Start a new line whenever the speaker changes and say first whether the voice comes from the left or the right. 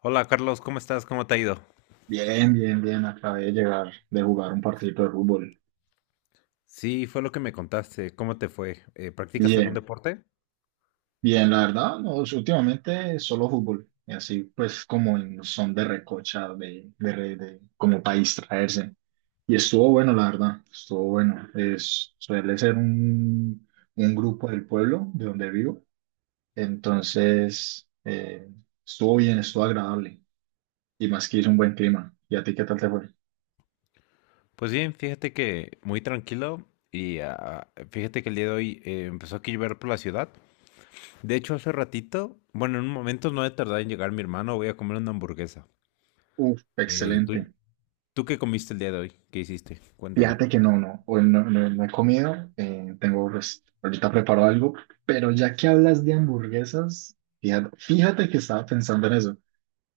left: Hola Carlos, ¿cómo estás? ¿Cómo te ha ido?
right: Bien. Acabé de llegar de jugar un partido de fútbol.
left: Sí, fue lo que me contaste. ¿Cómo te fue? ¿Practicas algún
right: Bien,
left: deporte?
right: bien, la verdad, no, últimamente solo fútbol. Y así pues como en son de recocha, como para distraerse. Y estuvo bueno, la verdad, estuvo bueno. Suele ser un grupo del pueblo de donde vivo. Entonces, estuvo bien, estuvo agradable. Y más que hizo un buen clima. ¿Y a ti qué tal te fue?
left: Pues bien, fíjate que muy tranquilo y fíjate que el día de hoy empezó a llover por la ciudad. De hecho, hace ratito, bueno, en un momento no he tardado en llegar mi hermano, voy a comer una hamburguesa.
right: Uf,
left: Eh, ¿tú,
right: excelente.
left: tú qué comiste el día de hoy? ¿Qué hiciste? Cuéntame.
right: Fíjate que no, no, hoy no, no he comido, tengo, pues, ahorita preparo algo, pero ya que hablas de hamburguesas, fíjate que estaba pensando en eso.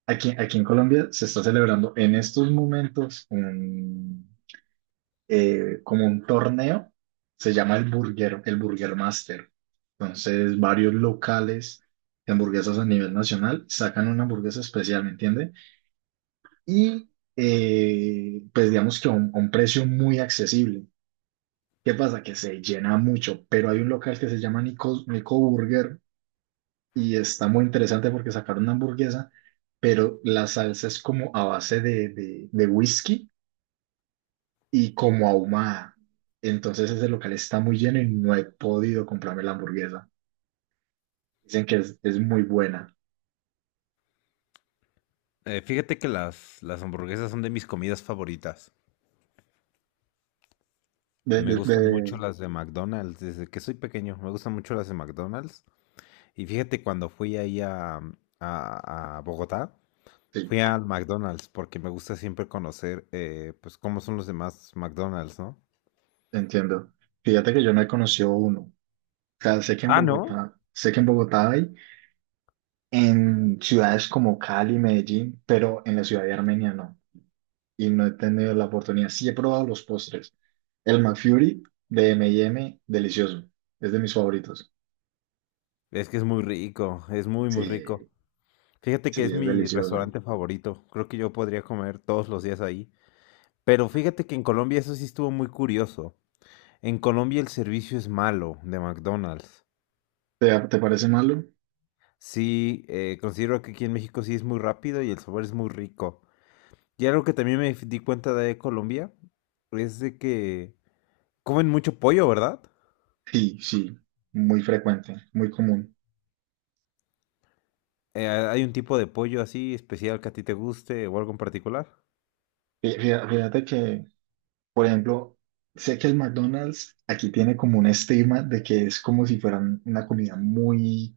right: Aquí en Colombia se está celebrando en estos momentos como un torneo, se llama el Burger Master. Entonces, varios locales de hamburguesas a nivel nacional sacan una hamburguesa especial, ¿me entiendes? Y, pues, digamos que a un precio muy accesible. ¿Qué pasa? Que se llena mucho, pero hay un local que se llama Nico, Nico Burger y está muy interesante porque sacaron una hamburguesa, pero la salsa es como a base de whisky y como ahumada. Entonces ese local está muy lleno y no he podido comprarme la hamburguesa. Dicen que es muy buena.
left: Fíjate que las hamburguesas son de mis comidas favoritas.
right: De,
left: Me
right: de-
left: gustan mucho
right: de-
left: las de McDonald's, desde que soy pequeño, me gustan mucho las de McDonald's. Y fíjate, cuando fui ahí a, a Bogotá,
right: sí,
left: fui al McDonald's porque me gusta siempre conocer, pues, cómo son los demás McDonald's, ¿no?
right: entiendo. Fíjate que yo no he conocido uno. O sea, sé que en
left: Ah, ¿no?
right: Bogotá, en ciudades como Cali, Medellín, pero en la ciudad de Armenia no. Y no he tenido la oportunidad. Sí he probado los postres. El McFlurry de M&M, delicioso. Es de mis favoritos.
left: Es que es muy rico, es muy, muy rico.
right: Sí,
left: Fíjate que
right: sí,
left: es
right: es
left: mi
right: delicioso.
left: restaurante favorito. Creo que yo podría comer todos los días ahí. Pero fíjate que en Colombia eso sí estuvo muy curioso. En Colombia el servicio es malo de McDonald's.
right: ¿Te, te parece malo?
left: Sí, considero que aquí en México sí es muy rápido y el sabor es muy rico. Y algo que también me di cuenta de Colombia es de que comen mucho pollo, ¿verdad?
right: Sí, sí, muy frecuente, muy común.
left: ¿Hay un tipo de pollo así especial que a ti te guste o algo en particular?
right: Fíjate que, por ejemplo, sé que el McDonald's aquí tiene como un estigma de que es como si fueran una comida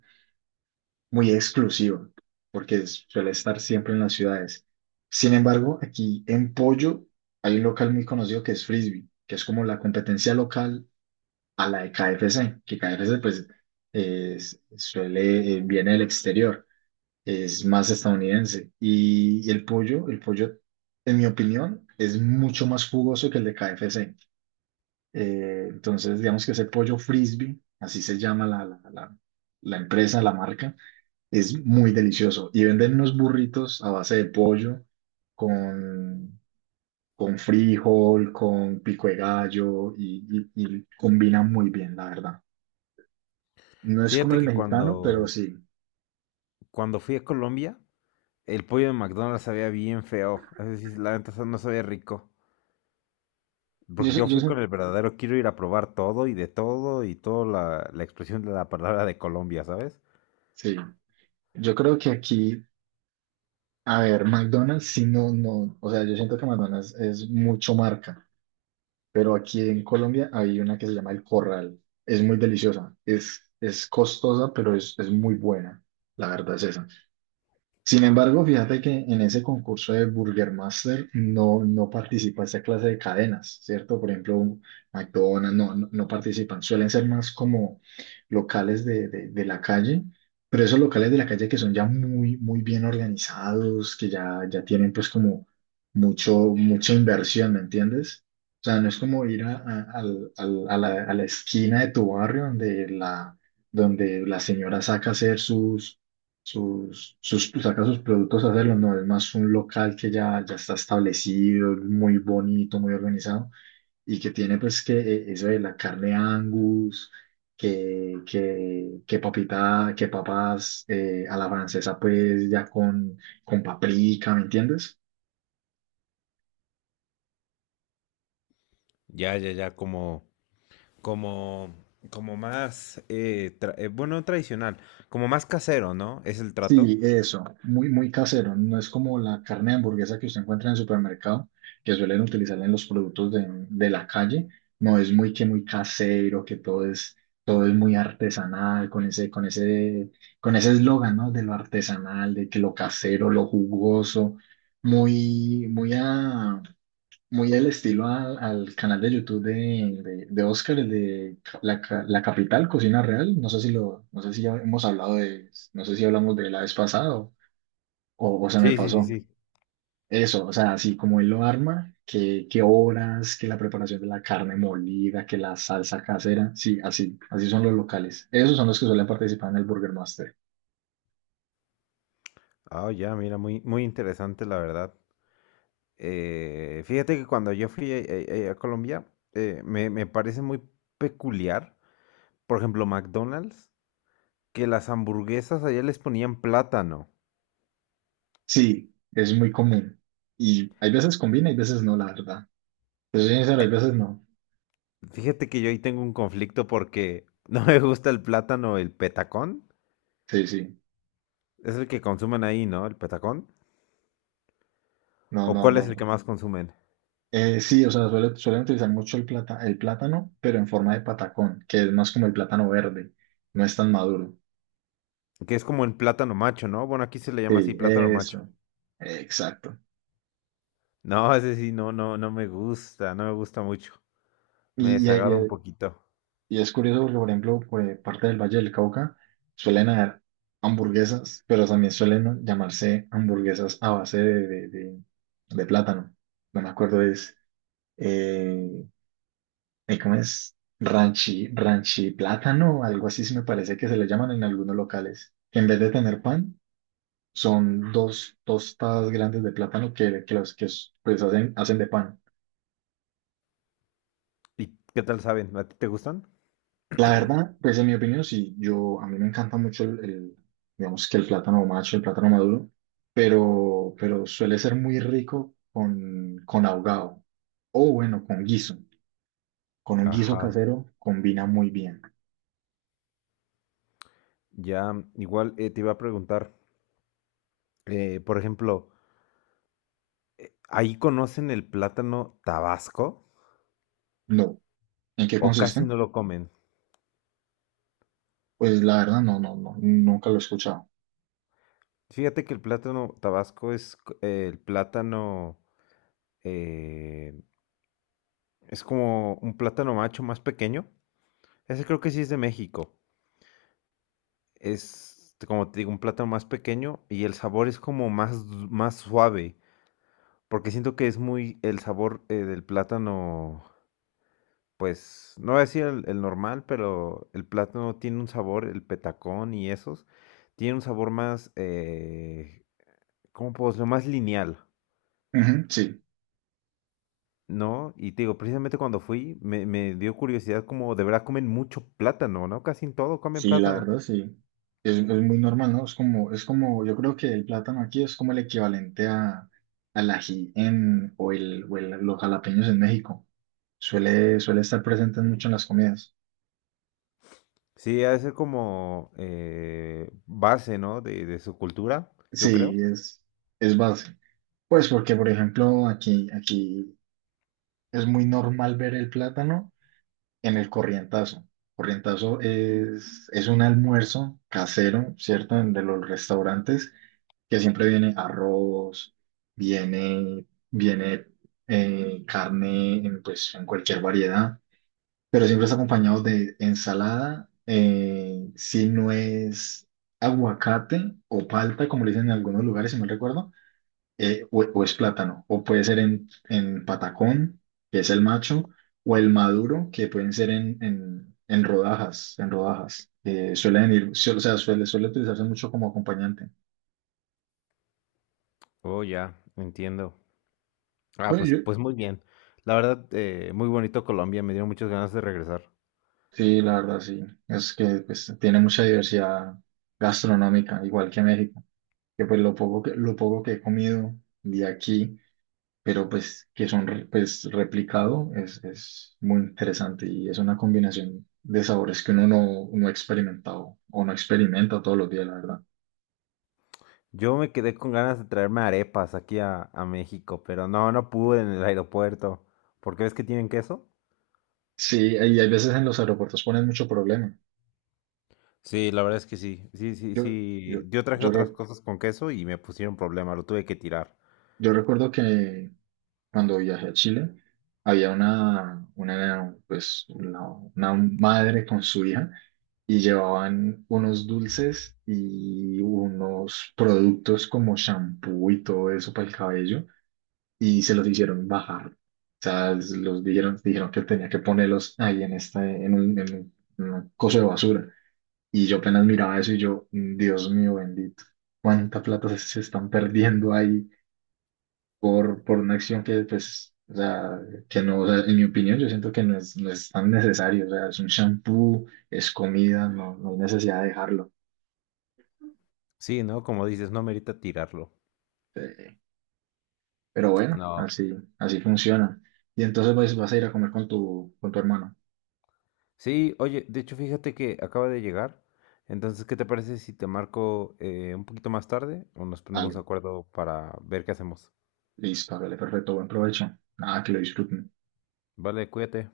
right: muy exclusiva, porque suele estar siempre en las ciudades. Sin embargo, aquí en Pollo hay un local muy conocido que es Frisbee, que es como la competencia local a la de KFC, que KFC pues suele, viene del exterior, es más estadounidense. Y, el pollo, en mi opinión, es mucho más jugoso que el de KFC. Entonces, digamos que ese pollo Frisbee, así se llama la empresa, la marca es muy delicioso. Y venden unos burritos a base de pollo con, con frijol, con pico de gallo y combina muy bien, la verdad. No es como
left: Fíjate
right: el
left: que
right: mexicano, pero sí.
left: cuando fui a Colombia, el pollo de McDonald's sabía bien feo. Es decir, la neta no sabía rico.
right: Yo,
left: Porque
right: sé-
left: yo
right: yo,
left: fui con
right: sé-
left: el verdadero quiero ir a probar todo y de todo y toda la expresión de la palabra de Colombia, ¿sabes?
right: sí. Yo creo que aquí, a ver, McDonald's, sí, no, no. O sea, yo siento que McDonald's es mucho marca, pero aquí en Colombia hay una que se llama El Corral. Es muy deliciosa. Es costosa, pero es muy buena. La verdad es esa. Sin embargo, fíjate que en ese concurso de Burger Master no, no participa esa clase de cadenas, ¿cierto? Por ejemplo, McDonald's no, no, no participan, suelen ser más como locales de la calle, pero esos locales de la calle que son ya muy, muy bien organizados, ya tienen pues como mucha inversión, ¿me entiendes? O sea, no es como ir a, al- al- a la esquina de tu barrio donde la señora saca a hacer sus saca sus productos a hacerlo, no, es más un local que ya está establecido, muy bonito, muy organizado, y que tiene pues que eso de la carne Angus, que papita, que papas a la francesa pues ya con paprika, ¿me entiendes?
left: Ya, ya, ya, como, como más, bueno, tradicional, como más casero, ¿no? Es el trato.
right: Sí, eso, muy, muy casero. No es como la carne de hamburguesa que usted encuentra en el supermercado, que suelen utilizar en los productos de la calle. No es muy que muy casero, que todo es muy artesanal, con ese eslogan, ¿no? De lo artesanal, de que lo casero, lo jugoso, muy, muy a, muy el estilo al canal de YouTube de Oscar, el de La Capital Cocina Real. No sé si lo, no sé si ya hemos hablado de, no sé si hablamos de la vez pasada o se me
left: Sí, sí, sí,
right: pasó.
left: sí.
right: Eso, o sea, así como él lo arma, que horas, que la preparación de la carne molida, que la salsa casera. Sí, así, así son los locales. Esos son los que suelen participar en el Burger Master.
left: Ah, ya, mira, muy, muy interesante, la verdad. Fíjate que cuando yo fui a, Colombia, me parece muy peculiar, por ejemplo, McDonald's, que las hamburguesas allá les ponían plátano.
right: Sí, es muy común. Y hay veces combina, hay veces no, la verdad. Pero sincero, hay veces no.
left: Fíjate que yo ahí tengo un conflicto porque no me gusta el plátano, el petacón.
right: Sí, sí.
left: Es el que consumen ahí, ¿no? El petacón.
right: No,
left: ¿O
right: no,
left: cuál es el que
right: no.
left: más consumen?
right: Sí, o sea, suelen utilizar mucho el plata, el plátano, pero en forma de patacón, que es más como el plátano verde, no es tan maduro.
left: Que es como el plátano macho, ¿no? Bueno, aquí se le llama así
right: Sí,
left: plátano macho.
right: eso, exacto.
left: No, ese sí, no, no, no me gusta, no me gusta mucho. Me
right: Y, y- y-
left: desagrada un
right: eh,
left: poquito.
right: y es curioso porque, por ejemplo, pues, parte del Valle del Cauca suelen haber hamburguesas, pero también suelen llamarse hamburguesas a base de plátano. No me acuerdo, eh, ¿cómo es? Ranchi, ranchi plátano, algo así se me parece que se le llaman en algunos locales. Que en vez de tener pan, son dos tostadas grandes de plátano que las que pues hacen, hacen de pan.
left: ¿Y qué tal saben? ¿A ti te gustan?
right: La verdad, pues en mi opinión, sí, a mí me encanta mucho digamos que el plátano macho, el plátano maduro, pero suele ser muy rico con ahogado o bueno, con guiso. Con un guiso
left: Ajá.
right: casero combina muy bien.
left: Ya, igual te iba a preguntar, por ejemplo, ¿ahí conocen el plátano tabasco
right: No. ¿En qué
left: o casi
right: consiste?
left: no lo comen?
right: Pues la verdad, no, no, no, nunca lo he escuchado.
left: Fíjate que el plátano tabasco el plátano, eh, es como un plátano macho más pequeño. Ese creo que sí es de México. Es, como te digo, un plátano más pequeño y el sabor es como más, más suave, porque siento que es muy el sabor del plátano, pues, no voy a decir el normal, pero el plátano tiene un sabor, el petacón y esos, tiene un sabor más, ¿cómo puedo decirlo? Más lineal,
right: Ujú, sí.
left: ¿no? Y te digo, precisamente cuando fui, me dio curiosidad como de verdad comen mucho plátano, ¿no? Casi en todo comen
right: Sí, la
left: plátano.
right: verdad, sí. Es muy normal, ¿no? Es como, yo creo que el plátano aquí es como el equivalente al ají en, los jalapeños en México. Suele estar presente mucho en las comidas.
left: Sí, ha de ser como base, ¿no? De su cultura, yo creo.
right: Sí, es base. Pues porque, por ejemplo, aquí es muy normal ver el plátano en el corrientazo. Corrientazo es un almuerzo casero, ¿cierto? En de los restaurantes que siempre viene arroz, viene, viene carne en, pues, en cualquier variedad, pero siempre está acompañado de ensalada, si no es aguacate o palta, como le dicen en algunos lugares, si mal recuerdo, o es plátano, o puede ser en patacón, que es el macho, o el maduro, que pueden ser en rodajas, en rodajas. Suelen ir, o sea, suele utilizarse mucho como acompañante.
left: Oh, ya, entiendo. Ah,
right: Bueno,
left: pues,
right: yo,
left: pues muy bien. La verdad, muy bonito Colombia, me dieron muchas ganas de regresar.
right: sí, la verdad, sí. Es que pues, tiene mucha diversidad gastronómica, igual que México. Que pues lo poco que he comido de aquí, pero pues que son pues, replicado, es muy interesante y es una combinación de sabores que uno no, no ha experimentado o no experimenta todos los días, la verdad.
left: Yo me quedé con ganas de traerme arepas aquí a México, pero no, no pude en el aeropuerto. ¿Por qué ves que tienen queso?
right: Sí, y hay veces en los aeropuertos ponen mucho problema.
left: Sí, la verdad es que sí. Sí, sí,
right: Yo,
left: sí.
right: yo,
left: Yo traje
right: yo,
left: otras
right: re-
left: cosas con queso y me pusieron problema, lo tuve que tirar.
right: yo recuerdo que cuando viajé a Chile, había una madre con su hija y llevaban unos dulces y unos productos como shampoo y todo eso para el cabello y se los hicieron bajar. O sea, los dijeron, dijeron que tenía que ponerlos ahí en, esta, en un, en un- en un coso de basura. Y yo apenas miraba eso y yo, "Mm, Dios mío bendito, cuánta plata se se están perdiendo ahí por una acción que, pues, o sea, que no, o sea, en mi opinión, yo siento que no no es tan necesario, o sea, es un shampoo, es comida, no, no hay necesidad de dejarlo.
left: Sí, ¿no? Como dices, no merita tirarlo.
right: Eh, pero bueno,
left: No.
right: así, así funciona. Y entonces pues, vas a ir a comer con tu hermano.
left: Sí, oye, de hecho fíjate que acaba de llegar. Entonces, ¿qué te parece si te marco un poquito más tarde o nos ponemos de
right: Dale,
left: acuerdo para ver qué hacemos?
right: listo, hágale, perfecto, buen provecho. Nada, que lo disfruten.
left: Vale, cuídate.